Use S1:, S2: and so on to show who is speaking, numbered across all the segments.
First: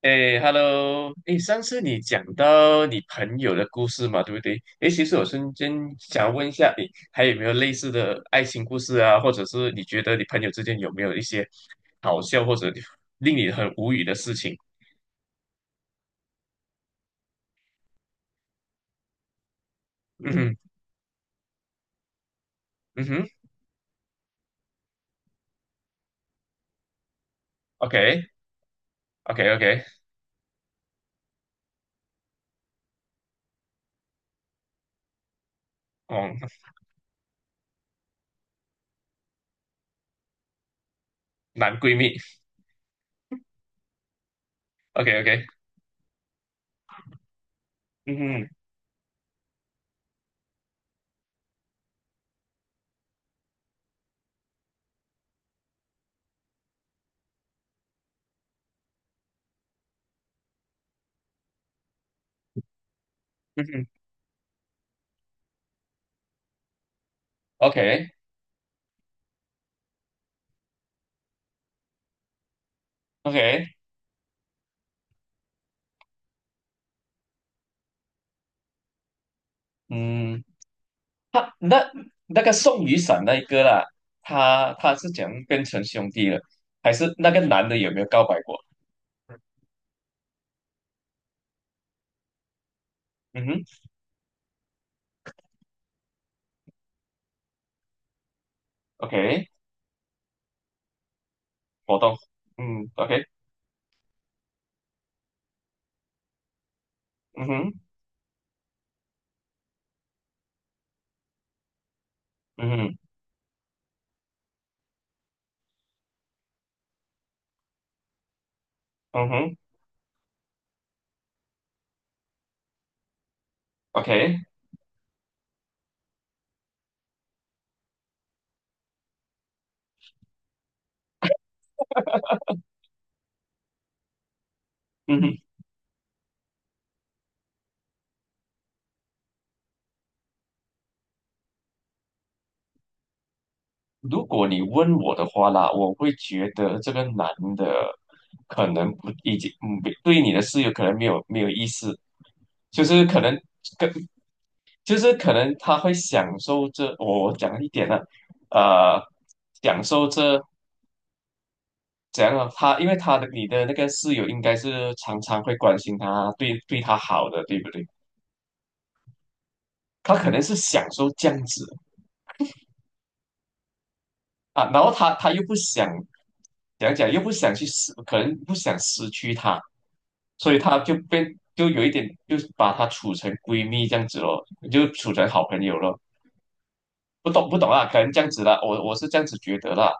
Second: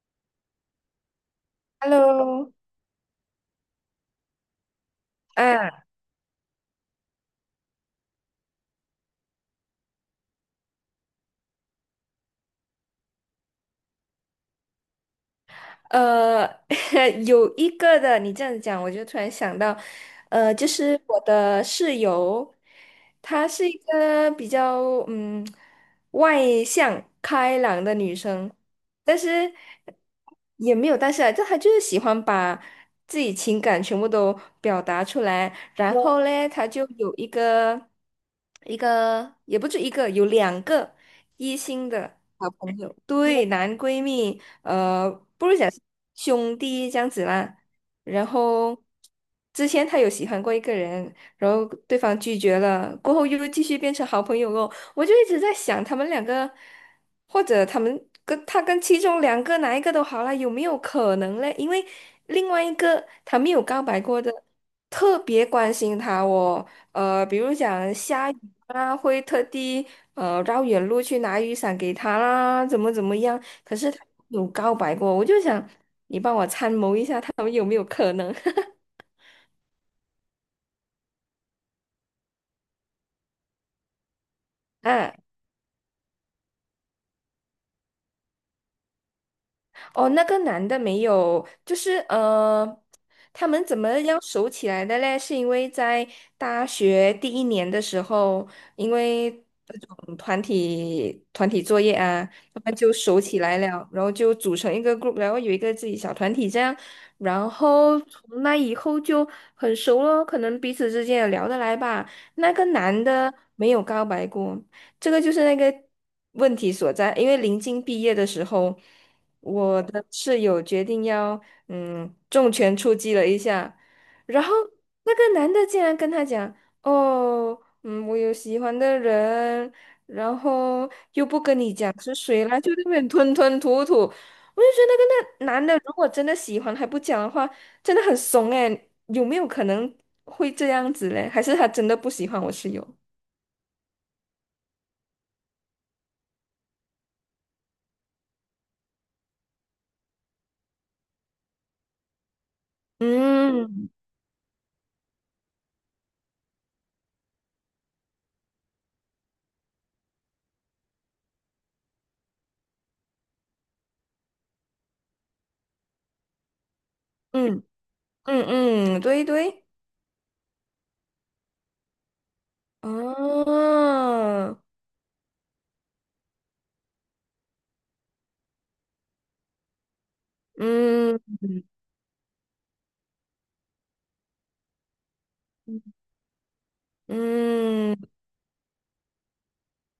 S1: 哎，Hello，哎，上次你讲
S2: Hello，
S1: 到你朋友的故事嘛，对不对？哎，其实我瞬间
S2: 啊，
S1: 想问一下，你还有没有类似的爱情故事啊？或者是你觉得你朋友之间有没有一些好笑或者令你很无语的事情？
S2: 呃，有一个的，你这样讲，我就突然想到，
S1: 嗯哼。
S2: 就是我的室友，
S1: 嗯哼
S2: 她是一个比较嗯外向开朗的女生，但是
S1: ，OK，OK，OK。
S2: 也没有但是啊，就她就是喜欢把自己情感全部都表达出来，然后
S1: 哦，
S2: 嘞，她就有一个也不止一个，有两个一
S1: 男
S2: 心
S1: 闺蜜
S2: 的。好朋友，对，男闺蜜，
S1: ，OK，OK。
S2: 不如讲兄弟这样子啦。
S1: 嗯
S2: 然
S1: 哼。
S2: 后之前他有喜欢过一个人，然后对方拒绝了，过后又继续变成好朋友哦。我就一直在想，他们两个，或者他们跟他跟其中两个哪一个都好啦，有没有可能嘞？因为另外一个他没有
S1: 嗯
S2: 告
S1: 哼
S2: 白过的，特别关心他哦。比如讲
S1: ，OK，OK。
S2: 下雨啦，会特地绕远路去拿雨伞给他啦，怎么怎么样？可是他有告白过，我就想你帮我参谋一下，他们有没有可能？
S1: 嗯。他那那个送雨伞那一个啦，他是
S2: 啊。
S1: 怎样变成兄弟了？还是那个男的有没有告白过？
S2: 哦，那个男的没有，就是
S1: 嗯
S2: 他
S1: 哼
S2: 们怎么样熟起来的嘞？是因为在大学第一年的时候，因为
S1: ，OK。
S2: 那种团体作业
S1: 活动。
S2: 啊，他们
S1: 嗯
S2: 就熟
S1: ，OK。
S2: 起来了，然后就组成一个 group，然后有一个自己小团体这样，
S1: 嗯
S2: 然
S1: 哼。
S2: 后从那以后就很熟了，可能彼此之间也聊得来吧。那个
S1: 嗯哼。
S2: 男的没有告白过，这个就是那个问题所在，因为临近毕业的时候。
S1: 嗯哼
S2: 我的室友决定要重拳出击了一下，
S1: ，OK。
S2: 然后那个男的竟然跟他讲：“哦，嗯，我有喜欢的人，然后又不跟你讲是谁啦，就在那边吞吞吐吐。”我就觉得
S1: 嗯
S2: 那
S1: 哼。
S2: 个那男的如果真的喜欢还不讲的话，真的很怂诶，有没有可能会这样子嘞？还是他真的不喜欢我室友？
S1: 如果你问我的话啦，我会觉得这个男的可能不已经对你的事有可能没有意思，就是可能
S2: 嗯
S1: 跟就是可能他会享受这我讲一点呢、呃，享受这怎样啊？他因为他的你的那个室友应该是常常会关心他，对他好的，对
S2: 嗯
S1: 不对？
S2: 嗯嗯，对对，
S1: 他可能是享受这样子
S2: 哦，
S1: 啊，然后他又不想讲，又不想去失，可能不想失去他，所以他就
S2: 嗯。
S1: 变就有一点，就是把她处成闺蜜这样子咯，就处成好朋友咯。不懂不懂啊，
S2: 嗯，
S1: 可能这样子啦，我是这样子觉得啦。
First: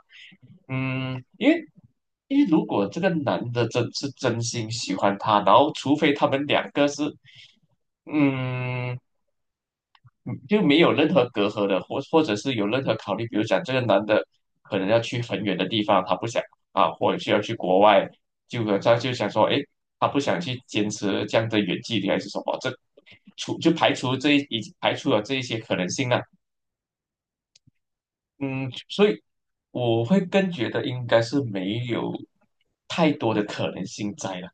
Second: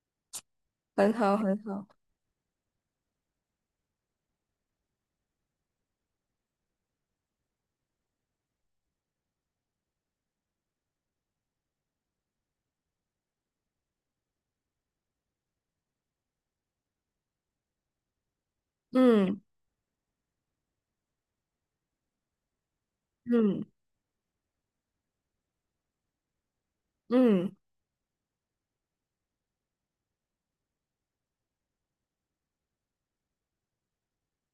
S2: 很
S1: 嗯，
S2: 好，
S1: 因
S2: 很
S1: 为
S2: 好。
S1: 因为如果这个男的真是真心喜欢她，然后除非他们两个是嗯，嗯就没有任何隔阂的，或或者是有任何考虑，比如讲这个男的可能要去很远的地方，他不想啊，或者是要去国外，就他就想
S2: 嗯
S1: 说，哎，他不想去坚持这样的远距离还是什么，这除
S2: 嗯
S1: 就排除这一已排除了这一些可能性了。
S2: 嗯，
S1: 嗯，所以我会更觉得应该是没有太多的可能性在了。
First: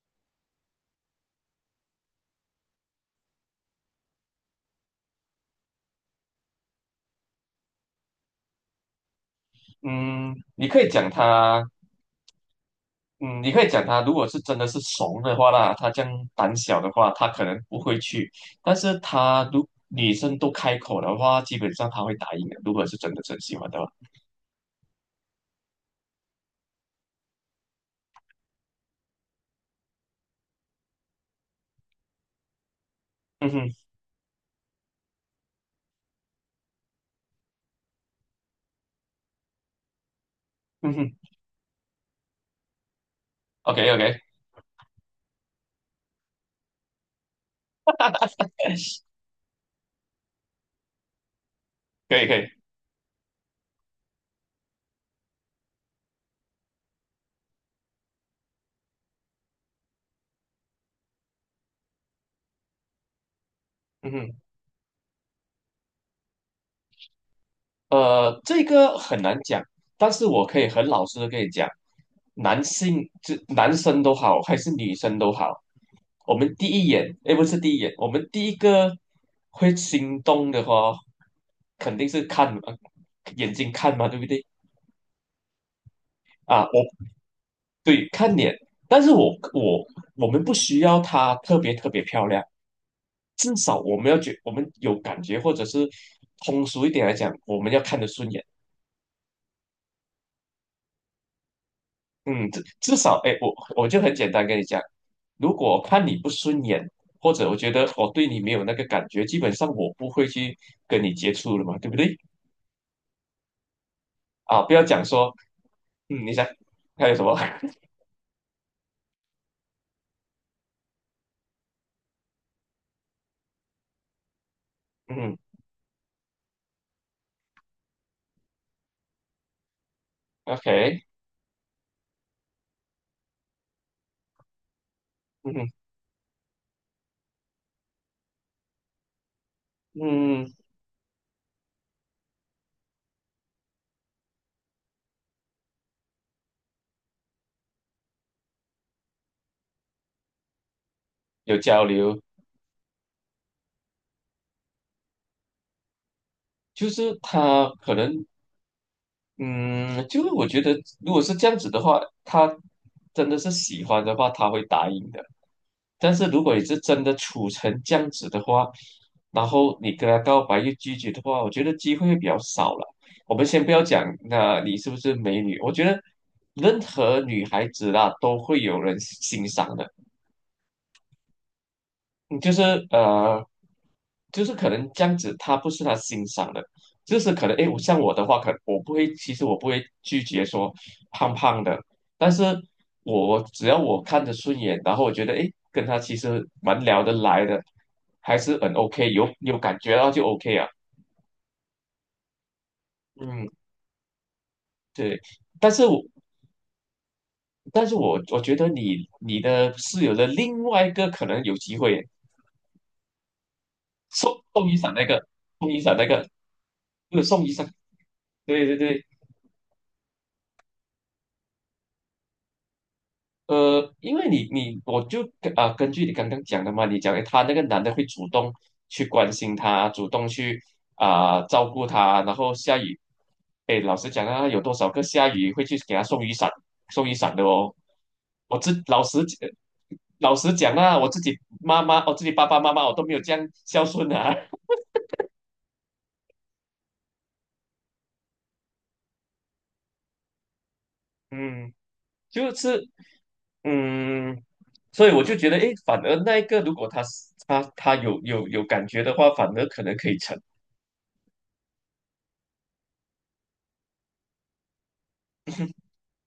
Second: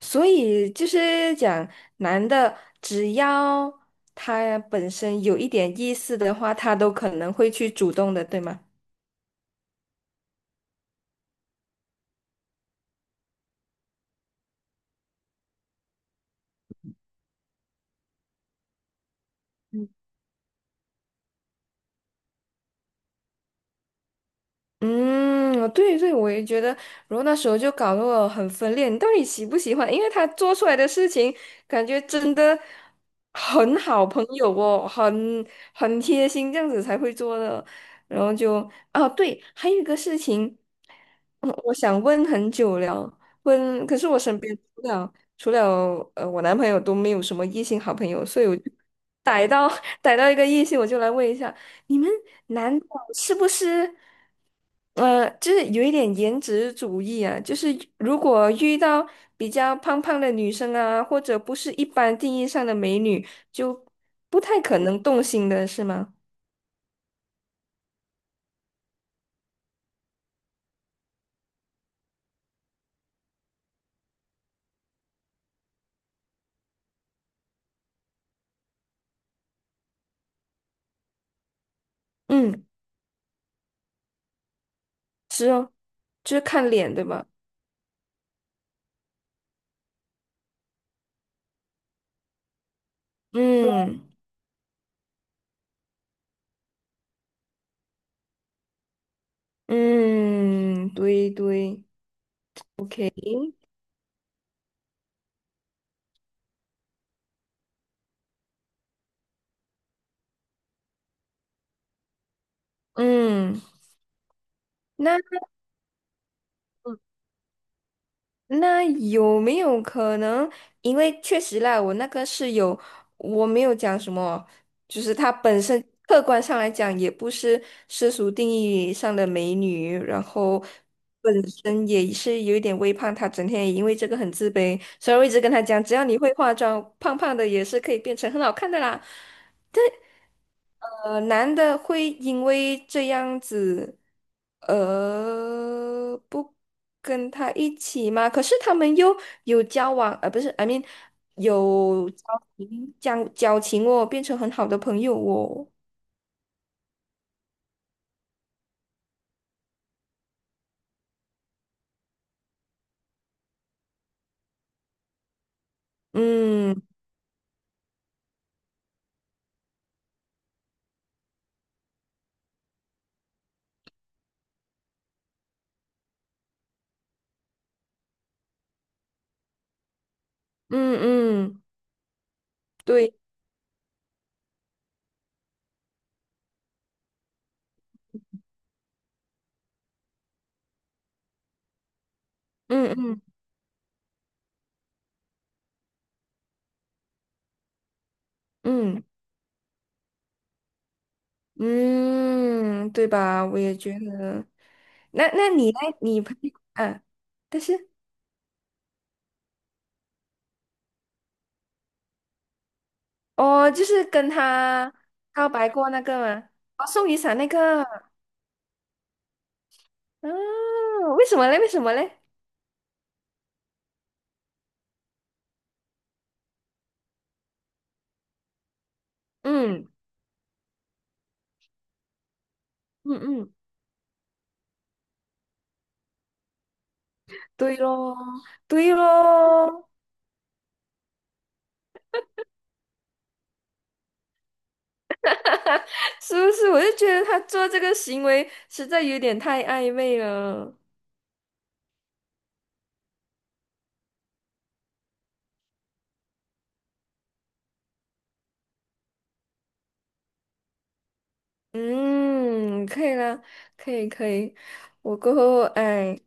S2: 所以就是讲，男的只要他本身有一点意思的话，他都可能会去主动的，对吗？
S1: 嗯，你可以讲他。嗯，你可以讲他，如果是真的是怂的话啦，他这样胆小的话，他可能不会去。但是他如女生都开口的话，基本上他会答应的。如果是真的真喜欢的话，
S2: 嗯，对对，我也觉得，然后那时候就搞得我很分裂，你到底喜不喜欢？因为他做出来的事情，感觉真的
S1: 嗯
S2: 很
S1: 哼。
S2: 好朋友哦，很贴心，这样子才会做的。然后就，啊，对，还有一个事情，
S1: 嗯哼
S2: 我想问很久了，
S1: ，OK
S2: 问，可
S1: OK。
S2: 是我身边除了我男朋友都没有什么异性好朋友，所以我就逮到 逮到一个异性，我就来问一下。你们
S1: 可以可以。
S2: 男的是不是，就是有一点颜值主义啊？就是如果遇到比较胖胖的女生啊，或者不是一般定义上的美女，就
S1: 嗯哼。
S2: 不太可能动心的是吗？
S1: 这个很难讲，但是我可以很老实的跟你讲，男性就男生都好，还是女生都好，我们第一眼，诶，不是第一眼，我们第一个会心动的话，肯定是看
S2: 嗯，
S1: 眼睛看嘛，对不对？
S2: 是哦，就是
S1: 啊，
S2: 看
S1: 我
S2: 脸，对吧？
S1: 对看脸，但是我我们不需要她特别漂亮，至少我
S2: 嗯
S1: 们要觉我们有感觉，或者是通俗一点来讲，我们要看得顺眼。
S2: 嗯，对对，
S1: 嗯，至至少，哎，我就很简单跟你讲，如果我看你不顺眼，或者我觉得我对你没有那个感觉，基本上我不会去跟你接触了嘛，对不对？
S2: 嗯，
S1: 啊，不要讲
S2: 那。
S1: 说，嗯，你想还有什么？
S2: 那有没有可能？因为确实啦，我那个室友，我没有讲什么，就是她
S1: 嗯
S2: 本身客观上来讲，也不是世俗定义上的美女，然后
S1: ，OK。
S2: 本身也是有一点微胖，她整天也因为这个很自卑，所以我一直跟她
S1: 嗯
S2: 讲，只要你会化妆，胖胖的也是可以变成很好看的啦。
S1: 嗯。
S2: 男的会因为这样子，不跟他一起吗？可是他们又有交往，不是，I mean，
S1: 有交
S2: 有
S1: 流，
S2: 交情，交情哦，变成很好的朋友哦。
S1: 就是他可能，嗯，就是我觉得如果是这样子的话，他真的是喜欢的话，他会答应的。但是如果你
S2: 嗯
S1: 是真的处成这样子的话，然后你跟他告白又拒绝的话，我觉得机会会比较少了。我们先不要讲，那你是不是美女？我觉得任何女孩子啦都会有人欣赏的。
S2: 嗯嗯，
S1: 嗯就是
S2: 对，
S1: 呃，就是可能这样子，他不是他欣赏的，就是可能诶，我像我的话，可能我不会，其实我不会拒绝说胖胖的，但是
S2: 嗯嗯
S1: 我只要我看着顺眼，然后我觉得诶，跟他其实蛮聊得来的，还是很
S2: 嗯
S1: OK，有感觉到就 OK 啊，
S2: 嗯，对吧？
S1: 嗯，
S2: 我也觉得。
S1: 对，
S2: 那
S1: 但
S2: 你呢？
S1: 是我
S2: 你朋友啊，但
S1: 但
S2: 是。
S1: 是我觉得你你的室友的另外一个可能有机会
S2: 哦，就是跟
S1: 送雨伞
S2: 他
S1: 那个
S2: 告
S1: 送
S2: 白
S1: 雨
S2: 过
S1: 伞
S2: 那
S1: 那
S2: 个
S1: 个，
S2: 吗？哦，送
S1: 不
S2: 雨
S1: 是
S2: 伞
S1: 送
S2: 那
S1: 雨伞，
S2: 个。
S1: 对对对。
S2: 嗯，为什么嘞？为什么嘞？
S1: 因为你你我就啊、根据你刚刚讲的嘛，你讲诶他那个男的会主动去关心
S2: 嗯
S1: 他，主动去啊、照顾他，然后下雨，
S2: 嗯嗯，
S1: 哎，老实讲啊，有多少个下雨会去给他送雨伞、送雨伞的哦？
S2: 对咯，
S1: 我自
S2: 对
S1: 老实讲
S2: 咯，
S1: 老实讲啊，我自己妈妈，我自己爸爸妈妈，我都没有这样孝顺啊。
S2: 是不是？我就觉得他做这个行为实在有点太暧昧了。
S1: 嗯，就是嗯，所以我就觉得，哎，反而那一个如果他是他有感觉的话，反而可能可以成。
S2: 嗯，可以了，可以可以，我过后哎，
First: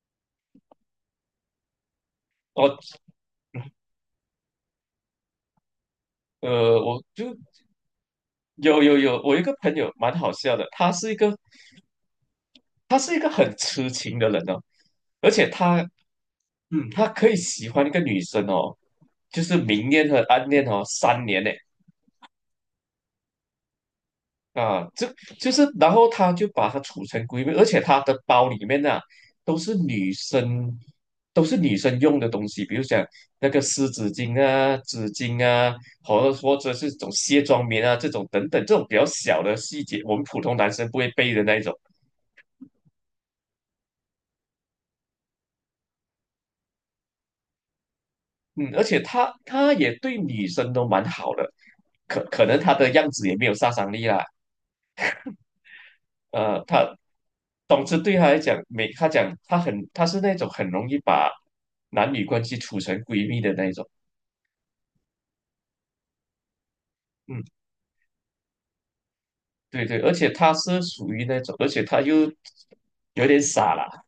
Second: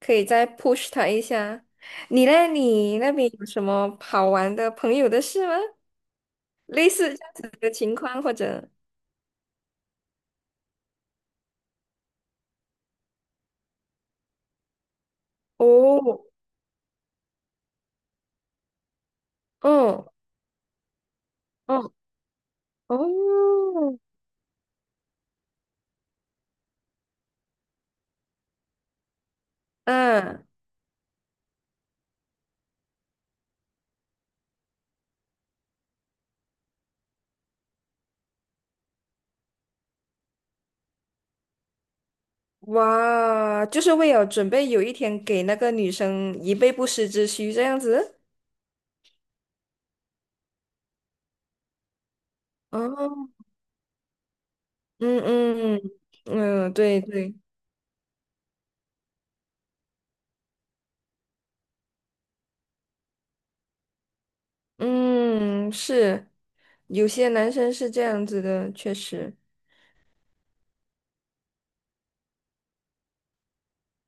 S2: 可以再 push 他一下。你嘞？
S1: 哦，
S2: 你那边有什么好玩的朋友的事吗？类
S1: 我
S2: 似这样
S1: 就
S2: 子的情况或者？
S1: 有，我有一个朋友蛮好笑的，他是一个他是一个很痴情的人哦，而且他
S2: 哦。
S1: 嗯，他可以喜欢一个女生哦，就是明恋
S2: 哦
S1: 和暗恋哦，3年呢。
S2: 哦哦，
S1: 啊，这就是，然后他就把它储成闺蜜，而且他的包里面呢、都是女
S2: 嗯，
S1: 生，都是女生用的东西，比如讲那个湿纸巾啊、纸巾啊，或者是这种卸妆棉啊这种等等，这种比较小的细节，我们普通男生不会背的那一种。
S2: 哇，就是为了准备有一天给那个女生以备不时之需这样子。
S1: 嗯，而且他也对女生都蛮好的，可可能他的样子
S2: 哦，
S1: 也没有杀伤力啦，
S2: 嗯嗯嗯，
S1: 他
S2: 对对，
S1: 总之对他来讲，没他讲他很他是那种很容易把男女关系处成闺蜜的那一种。
S2: 嗯，是，有些
S1: 嗯，
S2: 男生是这样子的，确实，
S1: 对对，而且他是属于那种，而且他又有点傻啦，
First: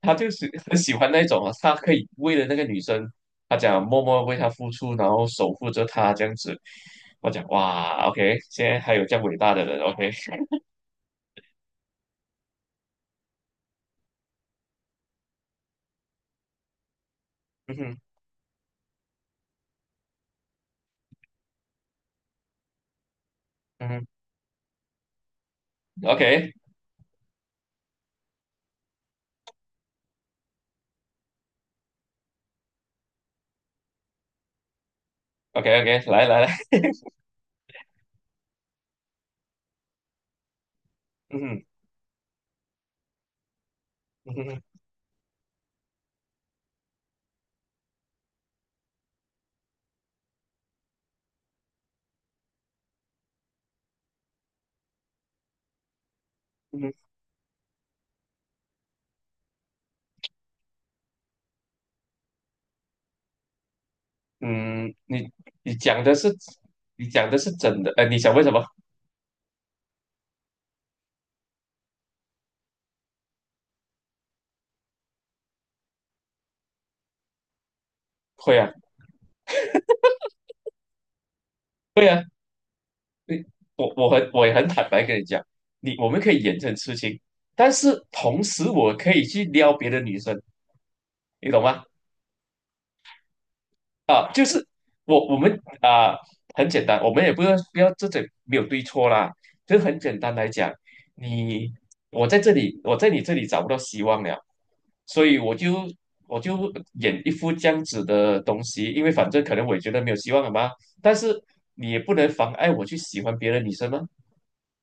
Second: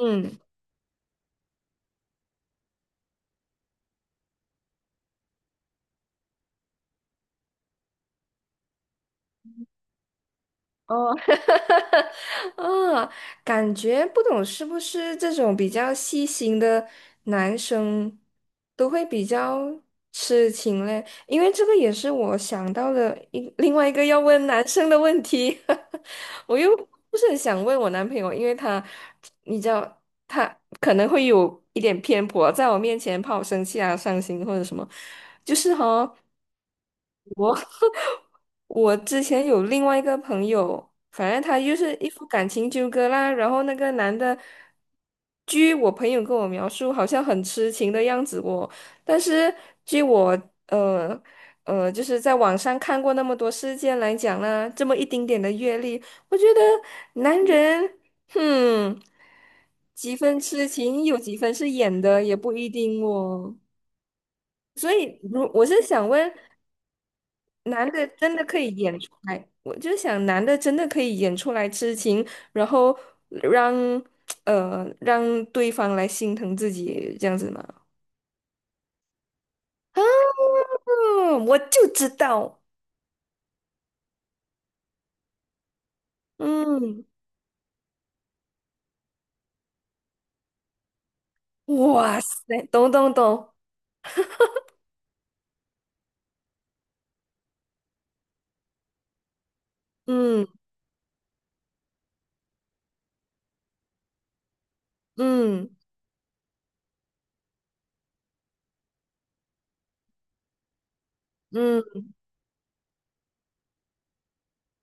S1: 他就是很喜欢那种啊，他可以为了那个女生，他讲默默为她付出，然后守护着她这样子。我讲哇，OK，现在还有这样伟大的人，OK。
S2: 哦，啊，感觉不懂是不是这种比较细心的男
S1: 嗯哼。
S2: 生都会比较痴情嘞？因为这个也是我想到的一另外
S1: 嗯
S2: 一个
S1: 哼
S2: 要问男生的问题，我又不是很想问我男朋友，因为他你知道可能会有一点偏颇，在我面前怕我生气啊、伤心或者什么，就是
S1: ，OK，OK，OK，
S2: 哈。
S1: 来来来。
S2: 我之前有另外一个朋友，反
S1: 嗯
S2: 正他
S1: 哼。
S2: 就是一副感情纠葛啦，然后那个男
S1: 嗯
S2: 的，
S1: 哼。
S2: 据我朋友跟我描述，好像很痴情的样子哦。但是据我呃就是在网上看过那么多事件来讲呢，这么一丁点的阅历，我觉得
S1: 嗯哼。
S2: 男人，哼，几分痴情有几分是演的，也不一定哦。所
S1: 嗯，
S2: 以，如我
S1: 你
S2: 是
S1: 讲
S2: 想
S1: 的
S2: 问，
S1: 是你讲的是真
S2: 男
S1: 的，
S2: 的
S1: 你想
S2: 真
S1: 问
S2: 的
S1: 什
S2: 可
S1: 么？
S2: 以演出来，我就想男的真的可以演出来痴情，然后让让对方来心疼自己这样子吗？
S1: 会啊。
S2: 啊，我就
S1: 会
S2: 知
S1: 啊。
S2: 道，
S1: 你我很我也很坦白跟你讲，你我们可以演这种事
S2: 嗯，
S1: 情，但是同时我可以去撩别的女生，你懂吗？
S2: 哇塞，懂懂懂，
S1: 啊，就是我们啊、很简单，我们也不要这种没有对错啦，就是很简单来
S2: 嗯
S1: 讲，你我在这里我在你这里找不到希望了，所以
S2: 嗯
S1: 我就演一副这样子的东西，因为反正可能我也觉得没有希望了嘛。但是你也
S2: 嗯
S1: 不能妨碍我去喜欢别的女生吗？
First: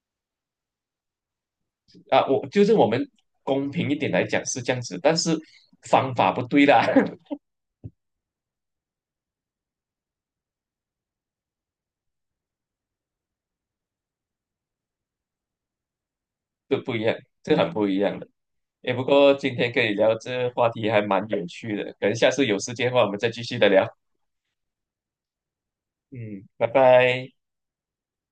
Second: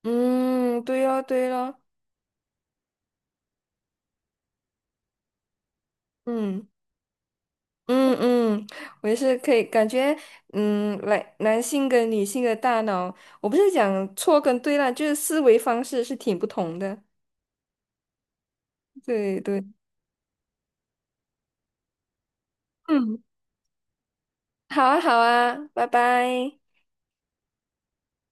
S2: 嗯，对哦对哦，
S1: 啊，我就是我们公平一点来讲是这样子，但是方法不对
S2: 嗯
S1: 啦。
S2: 嗯嗯，我也是可以感觉，嗯，来男性跟女性的大脑，我不是讲错跟对啦，就是思维方式是挺不
S1: 这
S2: 同
S1: 不
S2: 的。
S1: 一样，这很不一样的。哎，不过
S2: 对
S1: 今
S2: 对，
S1: 天跟你聊这话题还蛮有趣的，可能下次有时间的话我们
S2: 嗯，
S1: 再继续的聊。
S2: 好啊好啊，拜
S1: 嗯，
S2: 拜。
S1: 拜拜。